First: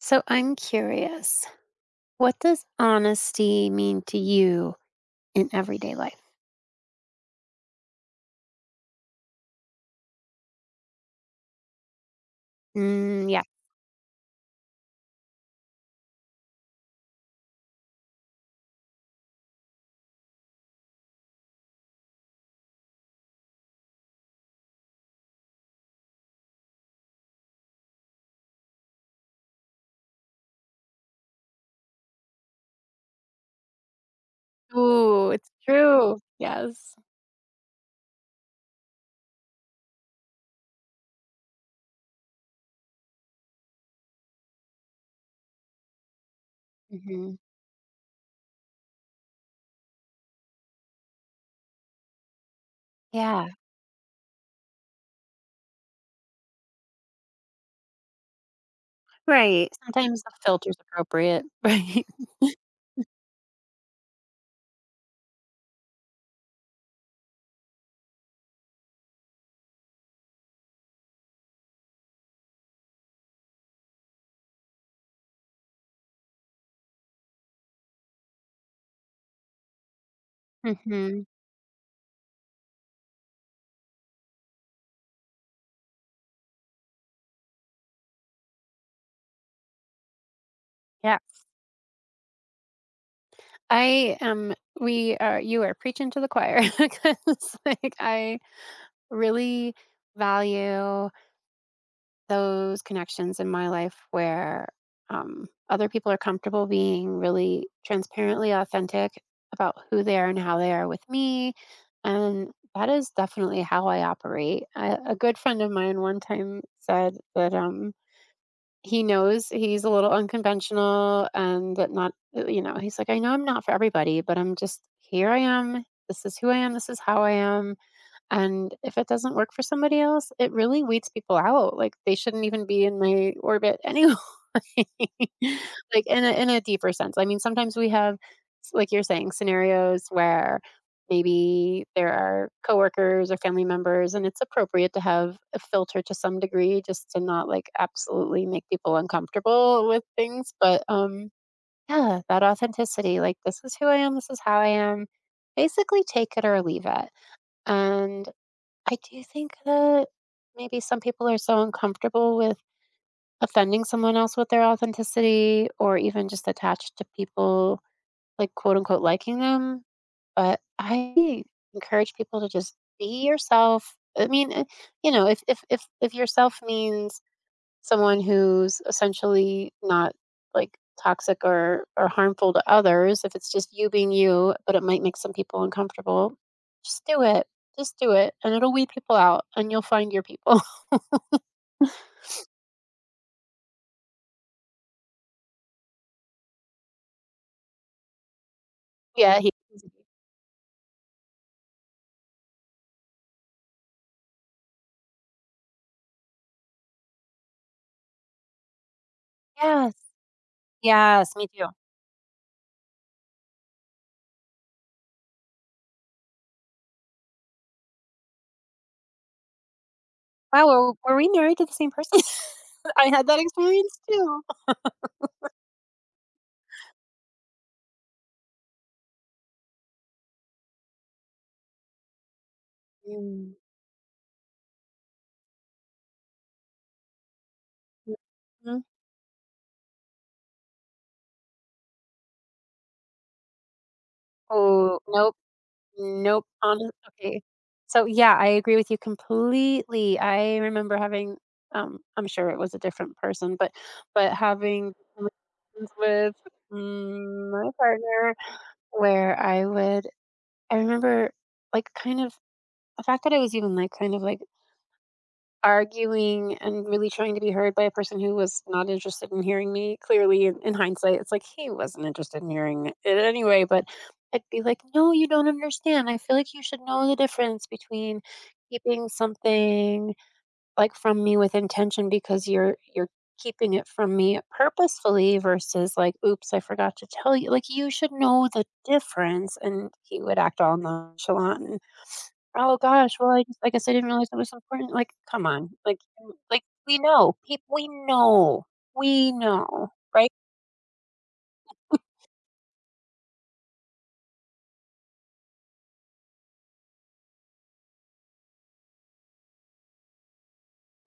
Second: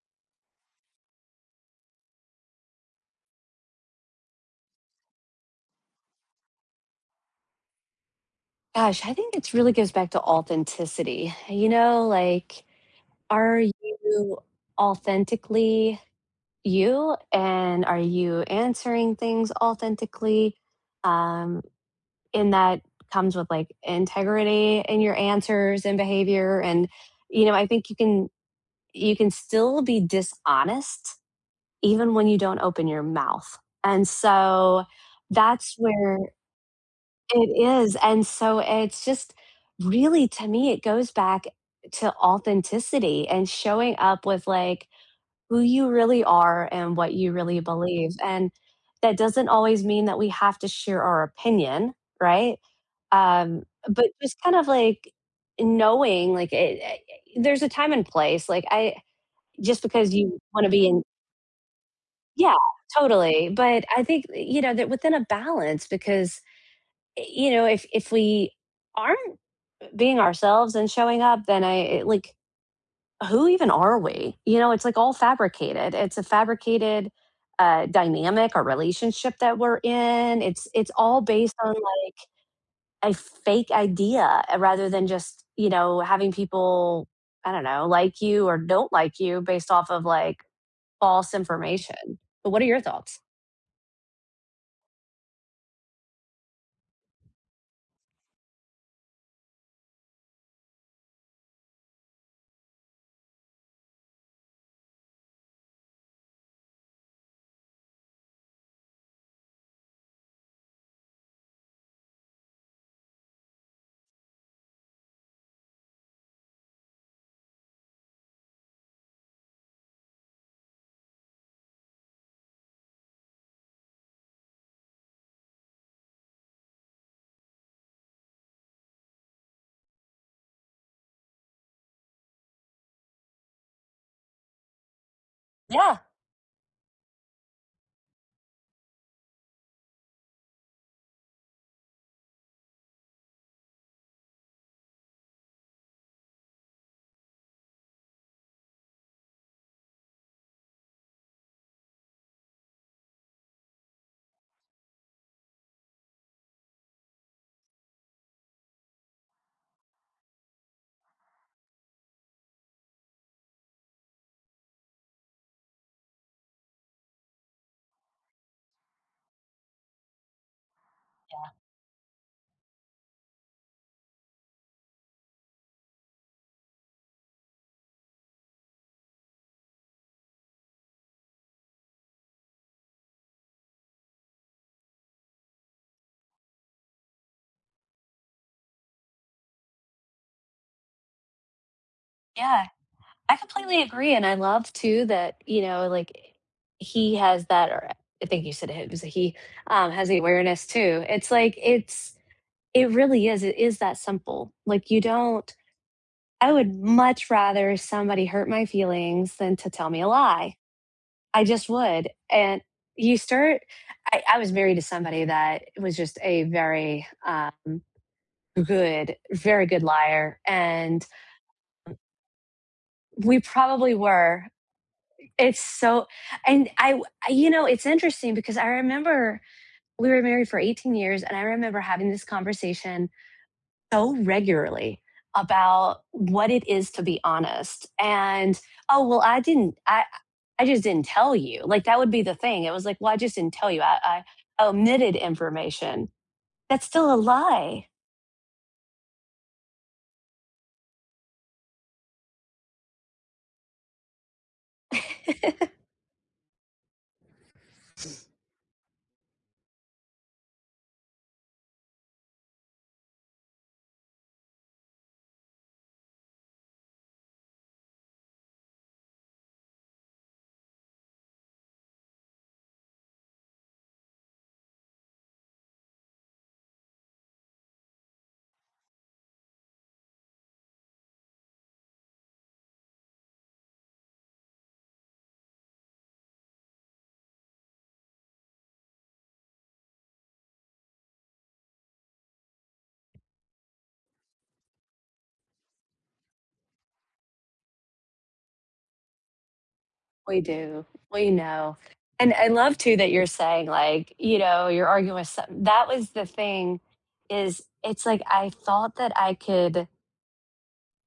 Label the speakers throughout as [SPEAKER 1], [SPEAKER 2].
[SPEAKER 1] So I'm curious, what does honesty mean to you in everyday life?
[SPEAKER 2] Gosh, I think it really goes back to authenticity. You know, like,
[SPEAKER 1] Mm, yeah.
[SPEAKER 2] are you authentically you, and are you answering things authentically? Um, and that comes with like integrity in your answers and behavior. And you know, I think you can still be dishonest even when you don't open your mouth. And so
[SPEAKER 1] Ooh, it's
[SPEAKER 2] that's where
[SPEAKER 1] true. Yes.
[SPEAKER 2] it is, and so it's just really to me, it goes back to authenticity and showing up with, like, who you really are and what
[SPEAKER 1] Hmm.
[SPEAKER 2] you really believe, and that doesn't always mean that we have to share our opinion, right?
[SPEAKER 1] Yeah.
[SPEAKER 2] Um, but just kind of, like, knowing, like, there's a time and place, like, I
[SPEAKER 1] Right.
[SPEAKER 2] just because
[SPEAKER 1] Sometimes the
[SPEAKER 2] you wanna
[SPEAKER 1] filter's
[SPEAKER 2] be in.
[SPEAKER 1] appropriate.
[SPEAKER 2] Yeah, totally, but I think, you know, that within a balance because, you know, if we aren't being ourselves and showing up, then like, who even are we? You know, it's like all fabricated. It's a fabricated dynamic or relationship that we're in. It's
[SPEAKER 1] Right.
[SPEAKER 2] it's all
[SPEAKER 1] Hmm.
[SPEAKER 2] based on like a fake idea rather than just you know having people I don't know like you or don't like you based off of like
[SPEAKER 1] Yeah.
[SPEAKER 2] false information. But what are your thoughts?
[SPEAKER 1] I am. We are. You are preaching to the choir because, like, I really value. Those connections in my life where other people are comfortable being really transparently authentic about who they are and how they are with me. And that is definitely how I operate. I, a good friend of mine one time said that he knows he's a little unconventional and that not, you know, he's like, I know I'm not for everybody, but I'm just here I am. This is who I am. This is how I am, and if it doesn't work for somebody else, it really weeds people out. Like, they shouldn't even be in my orbit anyway.
[SPEAKER 2] Yeah.
[SPEAKER 1] Like, in a deeper sense. I mean, sometimes we have like you're saying scenarios where maybe there are coworkers or family members and it's appropriate to have a filter to some degree just to not like absolutely make people uncomfortable with things, but yeah, that authenticity, like this is who I am, this is how I am. Basically take it or leave it. And I do think that maybe some people are so uncomfortable with offending someone else with their authenticity or even just attached to people like quote unquote liking them. But I encourage people to just be yourself. I mean, you know, if yourself means someone who's essentially not like toxic or harmful to others, if it's just you being you but it might make some people uncomfortable, just do it, just do it and it'll weed people out and you'll find your people.
[SPEAKER 2] Yeah. I completely agree, and I love too that, you know, like, he has that or I think you said it was a he,
[SPEAKER 1] Yeah, he.
[SPEAKER 2] has the awareness too. It really is, it is that simple. Like, you don't. I would much rather somebody hurt my feelings than to tell
[SPEAKER 1] Yes.
[SPEAKER 2] me a lie.
[SPEAKER 1] Yes,
[SPEAKER 2] I
[SPEAKER 1] me too.
[SPEAKER 2] just would, and you start. I was married to somebody that was just a very, good very good liar,
[SPEAKER 1] Wow, were,
[SPEAKER 2] and
[SPEAKER 1] were we married to the same person? I had
[SPEAKER 2] we
[SPEAKER 1] that
[SPEAKER 2] probably
[SPEAKER 1] experience too.
[SPEAKER 2] were It's so and I you know, it's interesting because I remember we were married for 18 years and I remember having this conversation
[SPEAKER 1] Mm.
[SPEAKER 2] so regularly about what it is to be honest. And,
[SPEAKER 1] Mhm.
[SPEAKER 2] "Oh, well, I just didn't tell you." Like, that would be the thing. It was like, "Well, I just didn't tell you. I
[SPEAKER 1] Oh
[SPEAKER 2] omitted
[SPEAKER 1] no.
[SPEAKER 2] information."
[SPEAKER 1] Nope,
[SPEAKER 2] That's
[SPEAKER 1] honest,
[SPEAKER 2] still a
[SPEAKER 1] okay.
[SPEAKER 2] lie.
[SPEAKER 1] So, yeah, I agree with you completely. I remember having, I'm sure it was a different person, but having conversations with, mm, my partner where I would, I remember, like, kind of, the fact that I was even, like, kind of, like, arguing and really trying to be heard by a person who was not interested in hearing me. Clearly, in hindsight, it's like he wasn't interested in hearing it anyway, but I'd be like, no, you don't understand. I feel like you should know the difference between keeping something like from me with intention because you're keeping it from me purposefully versus like oops I forgot to tell you, like you should know the difference, and he would act all nonchalant. Oh gosh, well, I just like I said, I didn't realize that was so important, like, come on, like, w like, we know, people. We know, we know, right?
[SPEAKER 2] We do. We know. And I love too that you're saying like, you know, you're arguing with some that was the thing is it's like I thought that I could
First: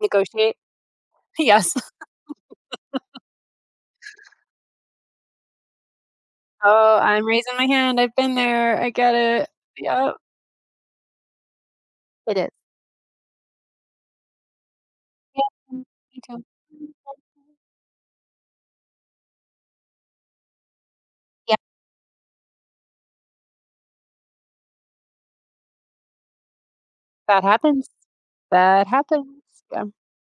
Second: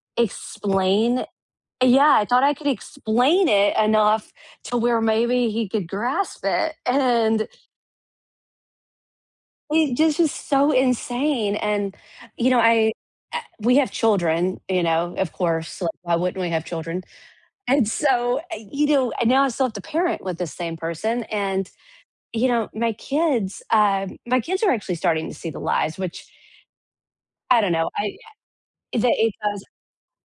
[SPEAKER 1] Negotiate?
[SPEAKER 2] explain.
[SPEAKER 1] Yes.
[SPEAKER 2] Yeah, I thought I could explain it enough to where maybe he could grasp it.
[SPEAKER 1] Oh, I'm
[SPEAKER 2] And
[SPEAKER 1] raising my hand, I've been there, I get it.
[SPEAKER 2] it
[SPEAKER 1] Yeah,
[SPEAKER 2] just was so insane. And,
[SPEAKER 1] it
[SPEAKER 2] you
[SPEAKER 1] is.
[SPEAKER 2] know, we have children, you know, of
[SPEAKER 1] Yep,
[SPEAKER 2] course.
[SPEAKER 1] mm,
[SPEAKER 2] Like, why
[SPEAKER 1] me
[SPEAKER 2] wouldn't
[SPEAKER 1] too.
[SPEAKER 2] we have children? And so, you know, I now I still have to parent with this same person.
[SPEAKER 1] Yeah,
[SPEAKER 2] And you know, my kids are actually starting to see the lies, which
[SPEAKER 1] that
[SPEAKER 2] I don't know,
[SPEAKER 1] happens.
[SPEAKER 2] I
[SPEAKER 1] That
[SPEAKER 2] that it
[SPEAKER 1] happens,
[SPEAKER 2] does,
[SPEAKER 1] yeah.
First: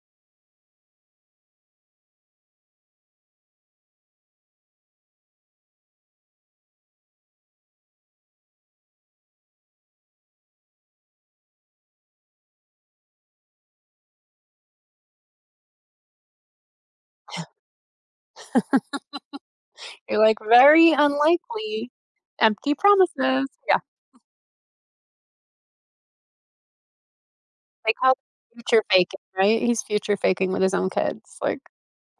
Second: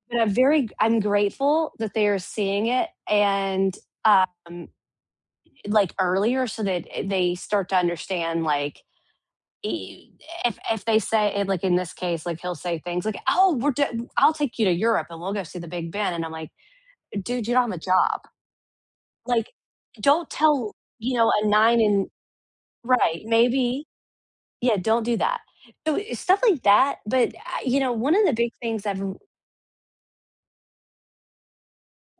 [SPEAKER 2] but I'm grateful that they are seeing it and, um, like, earlier so that they start to understand, like, I if they say it, like, in this case, like, he'll say things like, "Oh, we're I I'll take you to Europe and we'll go see the Big Ben," and I'm like, "Dude, you don't have a job." Like,
[SPEAKER 1] You're
[SPEAKER 2] don't
[SPEAKER 1] like,
[SPEAKER 2] tell,
[SPEAKER 1] "Very
[SPEAKER 2] you know, a 9
[SPEAKER 1] unlikely,
[SPEAKER 2] and
[SPEAKER 1] empty
[SPEAKER 2] right,
[SPEAKER 1] promises." Yeah,
[SPEAKER 2] maybe. Yeah, don't do that. So, stuff like that, but, I you know,
[SPEAKER 1] they call
[SPEAKER 2] one
[SPEAKER 1] it
[SPEAKER 2] of the big
[SPEAKER 1] future
[SPEAKER 2] things I've r.
[SPEAKER 1] faking, right? He's future faking with his own kids, like,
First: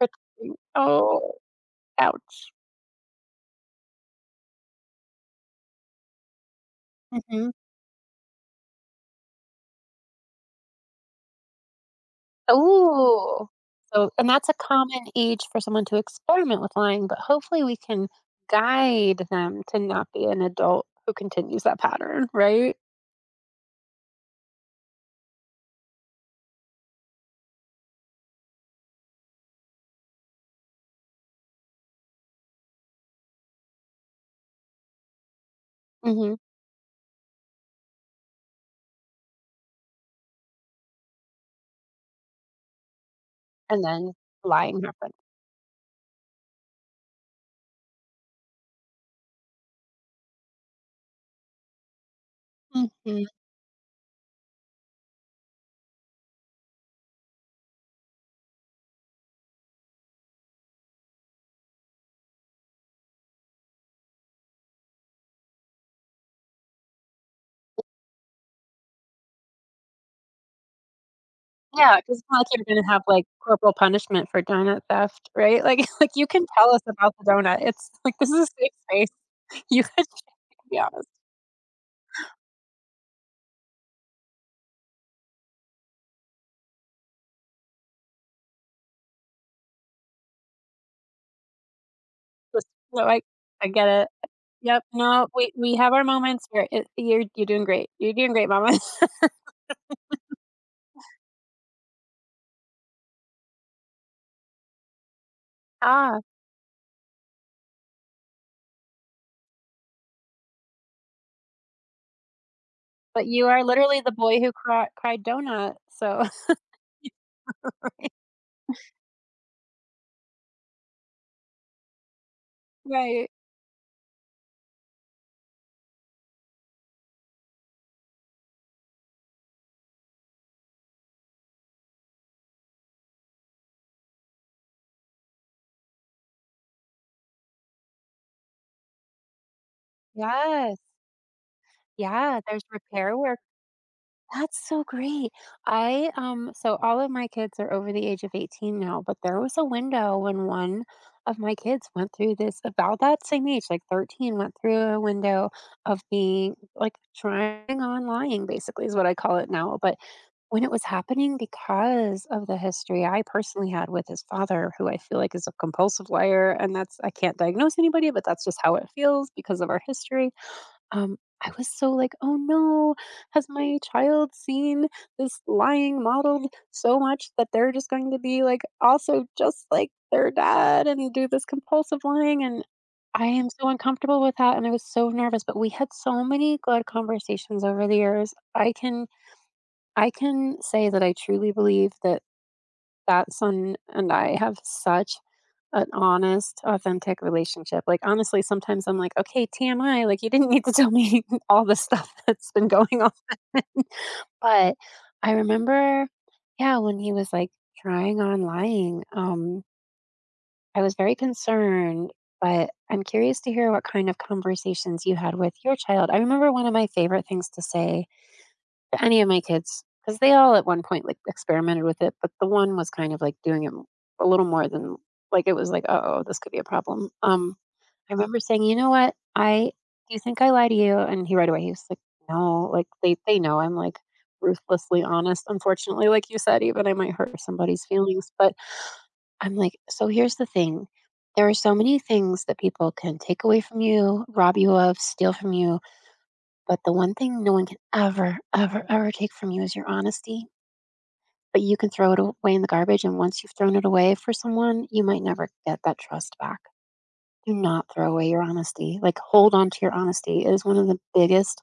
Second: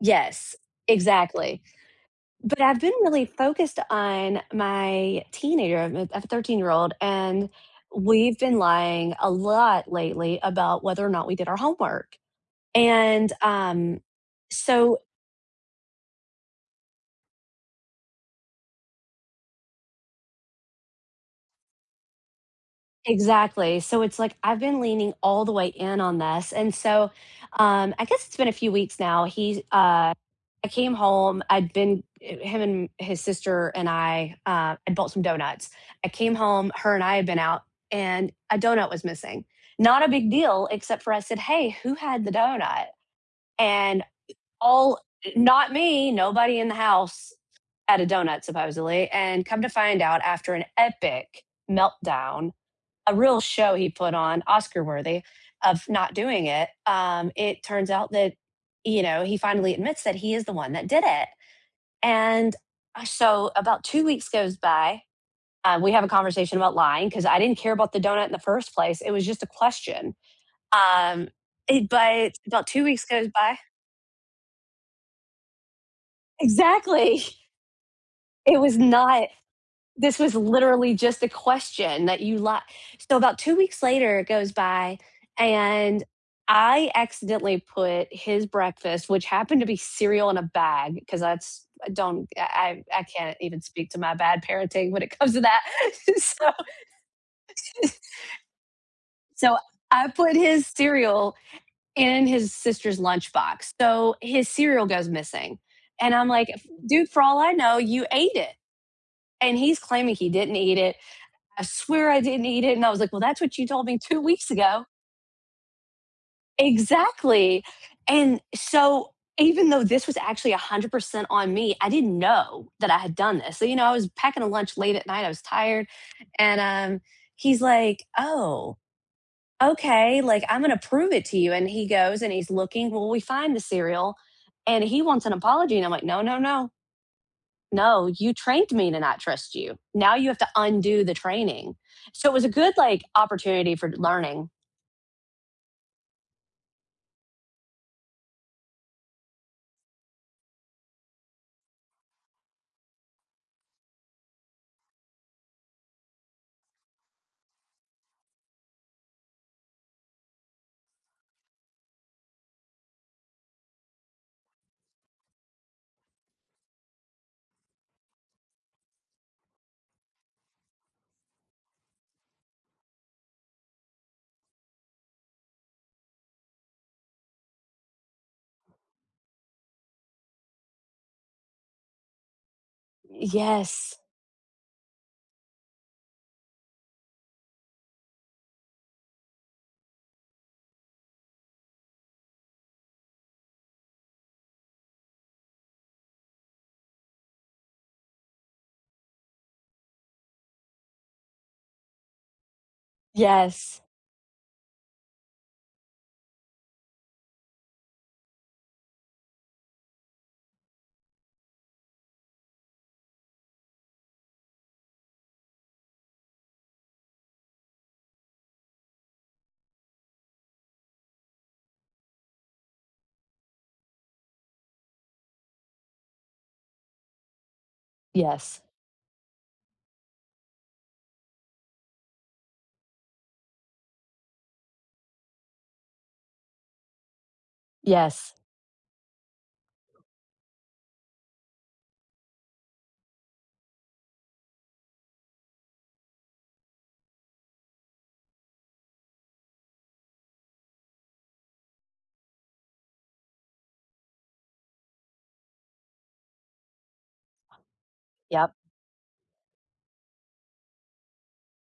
[SPEAKER 2] Yes,
[SPEAKER 1] Oh.
[SPEAKER 2] exactly.
[SPEAKER 1] Ouch.
[SPEAKER 2] But I've been really focused on my teenager. I have a 13-year-old, and
[SPEAKER 1] Mhm.
[SPEAKER 2] we've been lying a lot lately about whether or not we did our homework. And,
[SPEAKER 1] Ooh.
[SPEAKER 2] um,
[SPEAKER 1] So and that's a
[SPEAKER 2] so
[SPEAKER 1] common age for someone to experiment with lying, but hopefully we can guide them to not be an adult who continues that pattern, right?
[SPEAKER 2] Exactly. So it's like I've been leaning all the way in on this. And so I guess it's been a few weeks now. He I came home. I'd been him and his sister and I I bought some donuts. I came
[SPEAKER 1] Mhm.
[SPEAKER 2] home, her and I had been out and a donut was missing. Not a big deal except for I said, "Hey, who had the donut?"
[SPEAKER 1] And
[SPEAKER 2] And
[SPEAKER 1] then lying
[SPEAKER 2] all
[SPEAKER 1] happens.
[SPEAKER 2] not me, nobody in the house had a donut supposedly. And come to find out after an epic meltdown, a
[SPEAKER 1] Mhm.
[SPEAKER 2] real show he put on, Oscar worthy, of not doing it. It turns out that, you know, he finally admits that he is the one that did it. And so about 2 weeks goes by. We have a conversation about lying because I didn't care about the donut in the first place. It was just a question. Um, it,
[SPEAKER 1] Because it's
[SPEAKER 2] but
[SPEAKER 1] not like
[SPEAKER 2] about
[SPEAKER 1] you're
[SPEAKER 2] two
[SPEAKER 1] gonna have,
[SPEAKER 2] weeks
[SPEAKER 1] like,
[SPEAKER 2] goes by.
[SPEAKER 1] corporal punishment for donut theft, right? Like like, you can tell us about
[SPEAKER 2] Exactly.
[SPEAKER 1] the donut. It's like, this is a
[SPEAKER 2] It
[SPEAKER 1] safe
[SPEAKER 2] was
[SPEAKER 1] space.
[SPEAKER 2] not
[SPEAKER 1] You could,
[SPEAKER 2] this was
[SPEAKER 1] yeah.
[SPEAKER 2] literally just a question that you like. So about 2 weeks later, it goes by, and I accidentally put his breakfast, which happened to be cereal in a bag, because that's I don't
[SPEAKER 1] Just
[SPEAKER 2] I
[SPEAKER 1] no, I
[SPEAKER 2] can't even
[SPEAKER 1] I get
[SPEAKER 2] speak to
[SPEAKER 1] it.
[SPEAKER 2] my bad
[SPEAKER 1] Yep,
[SPEAKER 2] parenting when it
[SPEAKER 1] no,
[SPEAKER 2] comes to
[SPEAKER 1] we
[SPEAKER 2] that.
[SPEAKER 1] we have our moments
[SPEAKER 2] so
[SPEAKER 1] where it you're doing great. You're doing great, mama.
[SPEAKER 2] so I put his cereal in his sister's lunchbox. So his cereal goes missing, and
[SPEAKER 1] Ah,
[SPEAKER 2] I'm like, dude, for all I know, you ate it, and he's claiming he didn't eat it. I swear I didn't eat it. And I was like, well,
[SPEAKER 1] but
[SPEAKER 2] that's
[SPEAKER 1] you
[SPEAKER 2] what you
[SPEAKER 1] are
[SPEAKER 2] told me
[SPEAKER 1] literally the
[SPEAKER 2] two
[SPEAKER 1] boy
[SPEAKER 2] weeks
[SPEAKER 1] who
[SPEAKER 2] ago.
[SPEAKER 1] cry cried donut, so.
[SPEAKER 2] Exactly. And so, even though this was actually 100% on me, I didn't know that I had
[SPEAKER 1] Right.
[SPEAKER 2] done this. So, you know, I was packing a lunch late at night. I was tired. And he's like, oh, okay. Like, I'm going to prove it to you. And he goes and he's looking. Well, we find the cereal and he wants an apology. And I'm like, no, no, no, no, you trained me to not trust you. Now you have to
[SPEAKER 1] Yes.
[SPEAKER 2] undo the training. So it
[SPEAKER 1] Yeah,
[SPEAKER 2] was a
[SPEAKER 1] there's
[SPEAKER 2] good like
[SPEAKER 1] repair work.
[SPEAKER 2] opportunity for learning.
[SPEAKER 1] That's so great. I so all of my kids are over the age of 18 now, but there was a window when one of my kids went through this about that same age, like 13, went through a window of being like trying on lying basically is what I call it now, but when it was happening because of the history I personally had with his father, who I feel like is a compulsive liar. And that's, I can't diagnose anybody, but that's just how it feels because of our history. I was so like, "Oh no, has my child seen this lying model so much that they're just going to be like also just like their dad and do this compulsive lying?" And I am so
[SPEAKER 2] Yes.
[SPEAKER 1] uncomfortable with that and I was so nervous, but we had so many good conversations over the years. I can say that I truly believe that that son and I have such an honest, authentic relationship. Like, honestly, sometimes I'm like, okay, TMI, like, you didn't need to tell me all the stuff that's been going on.
[SPEAKER 2] Yes.
[SPEAKER 1] But I remember, yeah, when he was like trying on lying, I was very concerned. But I'm curious to hear what kind of conversations you had with your child. I remember one of my favorite things to say to any of my kids because they all at one point like experimented with it, but the one was kind of like doing it a little more than like it was like, oh, this could be a problem. I remember saying,
[SPEAKER 2] Yes.
[SPEAKER 1] you know what, I, do you think I lie to you? And he right away he was like, no, like they know I'm like ruthlessly honest. Unfortunately, like you said, even I might hurt somebody's feelings,
[SPEAKER 2] Yes.
[SPEAKER 1] but I'm like, so here's the thing. There are so many things that people can take away from you, rob you of, steal from you, but the one thing no one can ever, ever, ever take from you is your honesty. But you can throw it away in the garbage. And once you've thrown it away for someone, you might never get that trust back. Do not throw away your
[SPEAKER 2] Yep.
[SPEAKER 1] honesty. Like, hold on to your honesty. It is one of the biggest,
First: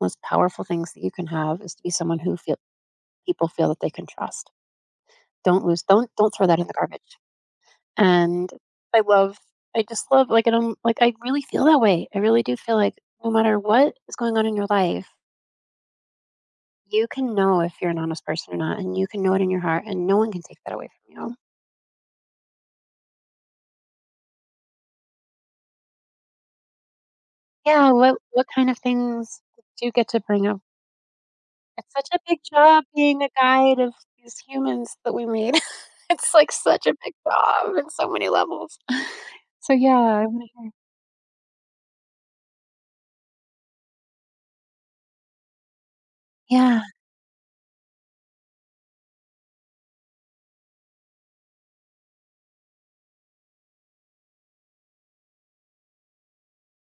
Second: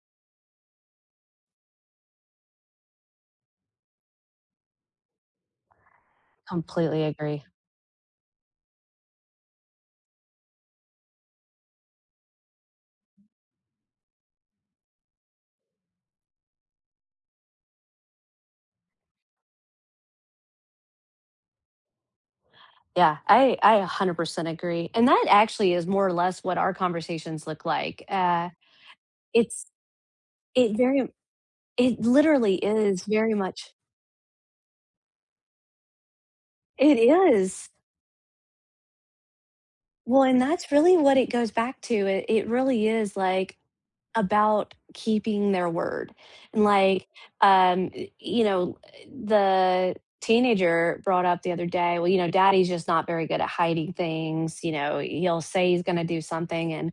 [SPEAKER 1] most powerful things that you can have, is to be someone who feel, people feel that they can trust. Don't lose, don't throw that in the
[SPEAKER 2] Completely
[SPEAKER 1] garbage.
[SPEAKER 2] agree.
[SPEAKER 1] And I love, I just love, like, I don't, like, I really feel that way. I really do feel like no matter what is going on in your life, you can know if you're an honest person or not, and you can know it in your heart, and no one can take that away from you.
[SPEAKER 2] Yeah, I 100% agree. And that actually is more or less what our conversations look
[SPEAKER 1] Yeah,
[SPEAKER 2] like.
[SPEAKER 1] what kind of things
[SPEAKER 2] It's
[SPEAKER 1] do you get to bring up?
[SPEAKER 2] it very
[SPEAKER 1] It's
[SPEAKER 2] it
[SPEAKER 1] such a big
[SPEAKER 2] literally
[SPEAKER 1] job
[SPEAKER 2] is
[SPEAKER 1] being a
[SPEAKER 2] very much
[SPEAKER 1] guide of these humans that we made. It's like such a
[SPEAKER 2] it
[SPEAKER 1] big
[SPEAKER 2] is.
[SPEAKER 1] job in so many levels. So yeah,
[SPEAKER 2] Well,
[SPEAKER 1] I
[SPEAKER 2] and
[SPEAKER 1] wanna hear.
[SPEAKER 2] that's really what it goes back to. It really is like about keeping their word. And
[SPEAKER 1] Yeah,
[SPEAKER 2] like, you know, the teenager brought up the other day, well, you know, daddy's just not very good at hiding things. You know, he'll say he's going to do something. And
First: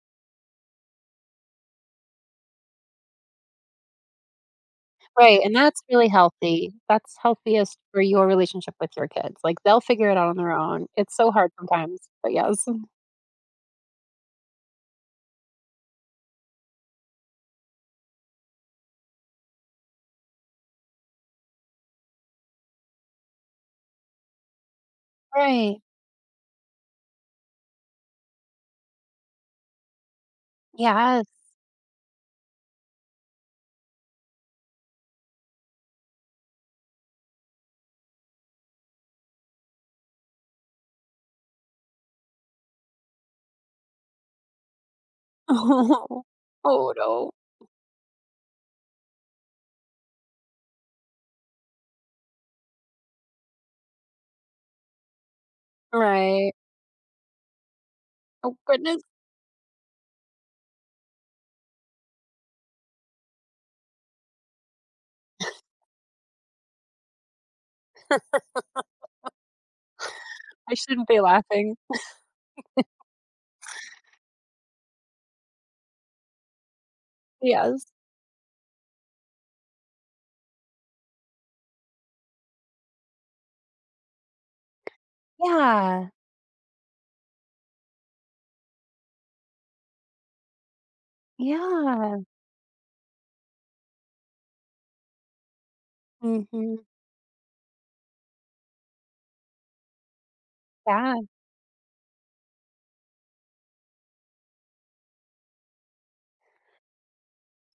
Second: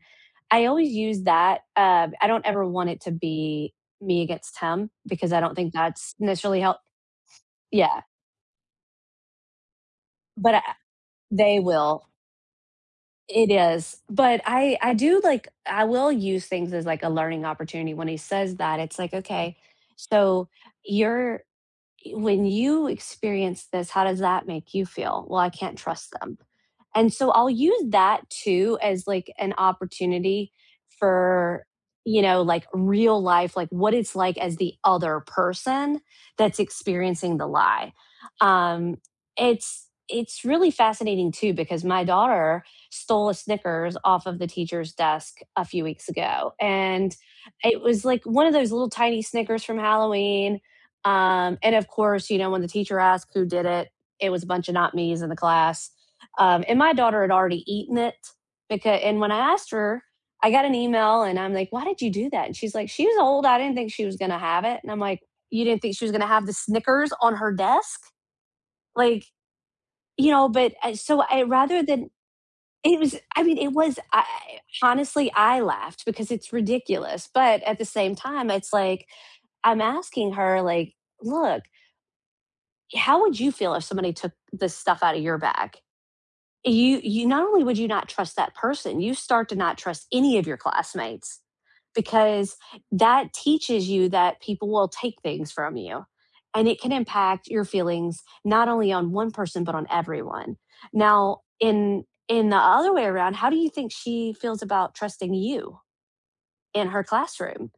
[SPEAKER 2] I always use that. I don't ever want it to be me against him because I
[SPEAKER 1] right,
[SPEAKER 2] don't
[SPEAKER 1] and
[SPEAKER 2] think
[SPEAKER 1] that's really
[SPEAKER 2] that's necessarily
[SPEAKER 1] healthy.
[SPEAKER 2] help.
[SPEAKER 1] That's healthiest for
[SPEAKER 2] Yeah.
[SPEAKER 1] your relationship with your kids, like, they'll figure it out on their
[SPEAKER 2] But I,
[SPEAKER 1] own. It's so hard
[SPEAKER 2] they
[SPEAKER 1] sometimes,
[SPEAKER 2] will.
[SPEAKER 1] but yes.
[SPEAKER 2] It is, but I do like I will use things as like a learning opportunity when he says that, it's like, "Okay, so you're when you experience this, how does that make you feel? Well, I can't
[SPEAKER 1] Right.
[SPEAKER 2] trust them. And so I'll use that too as like an opportunity
[SPEAKER 1] Yes.
[SPEAKER 2] for, you know, like real life, like what it's like as the other person that's experiencing the lie. Um, it's really fascinating too because my daughter stole a Snickers off of the teacher's desk a few weeks ago.
[SPEAKER 1] Oh,
[SPEAKER 2] And
[SPEAKER 1] no.
[SPEAKER 2] it was like one of those little tiny Snickers from Halloween, and of course, you know, when the teacher asked who did it, it was a bunch of not me's in the class.
[SPEAKER 1] Right.
[SPEAKER 2] And my daughter had already eaten it
[SPEAKER 1] Oh
[SPEAKER 2] because,
[SPEAKER 1] goodness,
[SPEAKER 2] and when I asked her, I got an email and I'm like, why did you do that? And she's like, she was old. I didn't think she was going to have it. And I'm like, you didn't think she was going to have the Snickers on her desk? Like, you know, but
[SPEAKER 1] I shouldn't be
[SPEAKER 2] so I
[SPEAKER 1] laughing.
[SPEAKER 2] rather than, it was, I mean, honestly, I laughed because it's ridiculous. But at the
[SPEAKER 1] Yes.
[SPEAKER 2] same time, it's like, I'm asking her, like, look, how would you feel if somebody took this stuff out of your bag?
[SPEAKER 1] Yeah,
[SPEAKER 2] You not only would you not trust that person, you start to not trust any of your classmates
[SPEAKER 1] yeah.
[SPEAKER 2] because that teaches you that people will take things from you. And
[SPEAKER 1] Mhm.
[SPEAKER 2] it can impact your feelings not only on one person but on everyone.
[SPEAKER 1] Yeah,
[SPEAKER 2] Now, in the other way around, how do you think she feels about trusting you in her classroom?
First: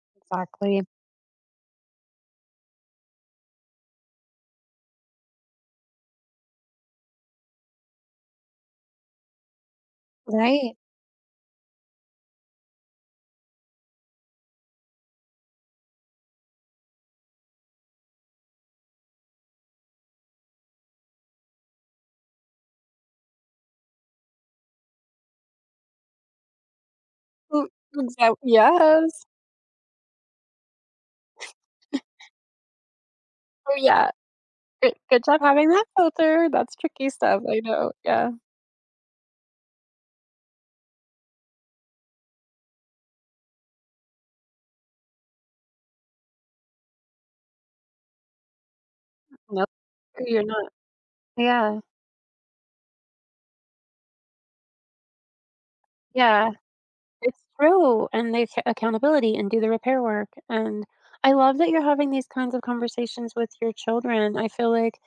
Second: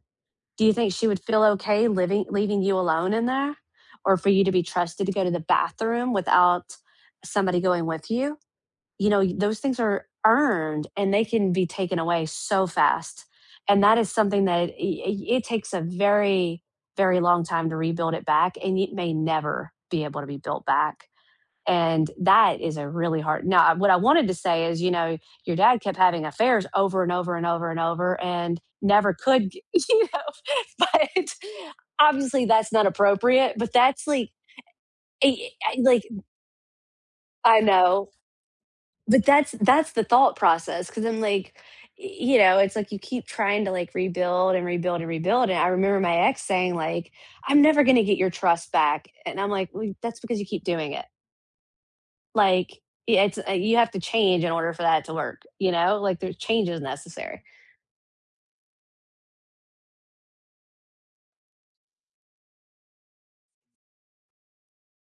[SPEAKER 2] Do you
[SPEAKER 1] exactly.
[SPEAKER 2] think she would feel okay living leaving you alone in there or for you to be trusted to go to the bathroom without somebody going with you? You know, those things are
[SPEAKER 1] Right.
[SPEAKER 2] earned and they can be taken away so fast. And that is something that it takes a very very long time to rebuild it back and it may never be able to be built back. And that is a really hard. Now, what I wanted to say is, you know, your dad kept having affairs over and over and
[SPEAKER 1] Mm,
[SPEAKER 2] over and over
[SPEAKER 1] exact
[SPEAKER 2] and never
[SPEAKER 1] yes.
[SPEAKER 2] could, g- you know, but obviously that's not appropriate, but
[SPEAKER 1] Oh,
[SPEAKER 2] that's
[SPEAKER 1] yeah.
[SPEAKER 2] like,
[SPEAKER 1] Good good job having that
[SPEAKER 2] like
[SPEAKER 1] filter. That's tricky stuff,
[SPEAKER 2] I
[SPEAKER 1] I know,
[SPEAKER 2] know,
[SPEAKER 1] yeah.
[SPEAKER 2] but that's the thought process because I'm like, y- you know, it's like you keep trying to like rebuild and rebuild and rebuild. And I remember my ex saying like, "I'm never going to get your trust back," and I'm
[SPEAKER 1] No,
[SPEAKER 2] like, well, "That's because
[SPEAKER 1] you're
[SPEAKER 2] you keep
[SPEAKER 1] not.
[SPEAKER 2] doing it."
[SPEAKER 1] Yeah,
[SPEAKER 2] Like, yeah, it's you have to change in order for that to work, you know? Like, there's
[SPEAKER 1] yeah.
[SPEAKER 2] changes
[SPEAKER 1] It's
[SPEAKER 2] necessary.
[SPEAKER 1] true, and the acc accountability and do the repair work, and I love that you're having these kinds of conversations with your children. I feel like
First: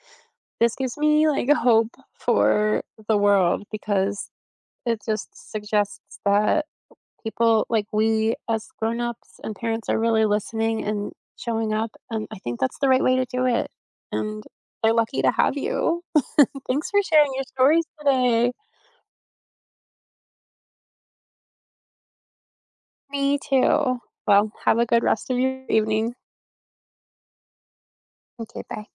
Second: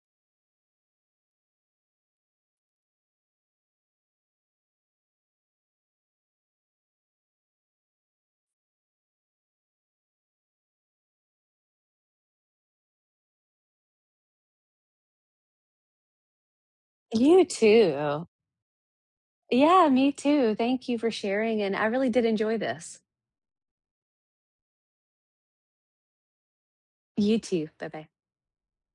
[SPEAKER 1] this gives me, like, hope for the world because it just suggests that people like we as grown-ups and parents are really listening and showing up, and I think that's the right way to do it, and they're lucky to have you. Thanks for sharing
[SPEAKER 2] You
[SPEAKER 1] your stories
[SPEAKER 2] too.
[SPEAKER 1] today.
[SPEAKER 2] Yeah, me too. Thank you for sharing, and I really did enjoy this.
[SPEAKER 1] Me too. Well, have a good rest of your evening.
[SPEAKER 2] You too. Bye-bye.
[SPEAKER 1] Okay, bye.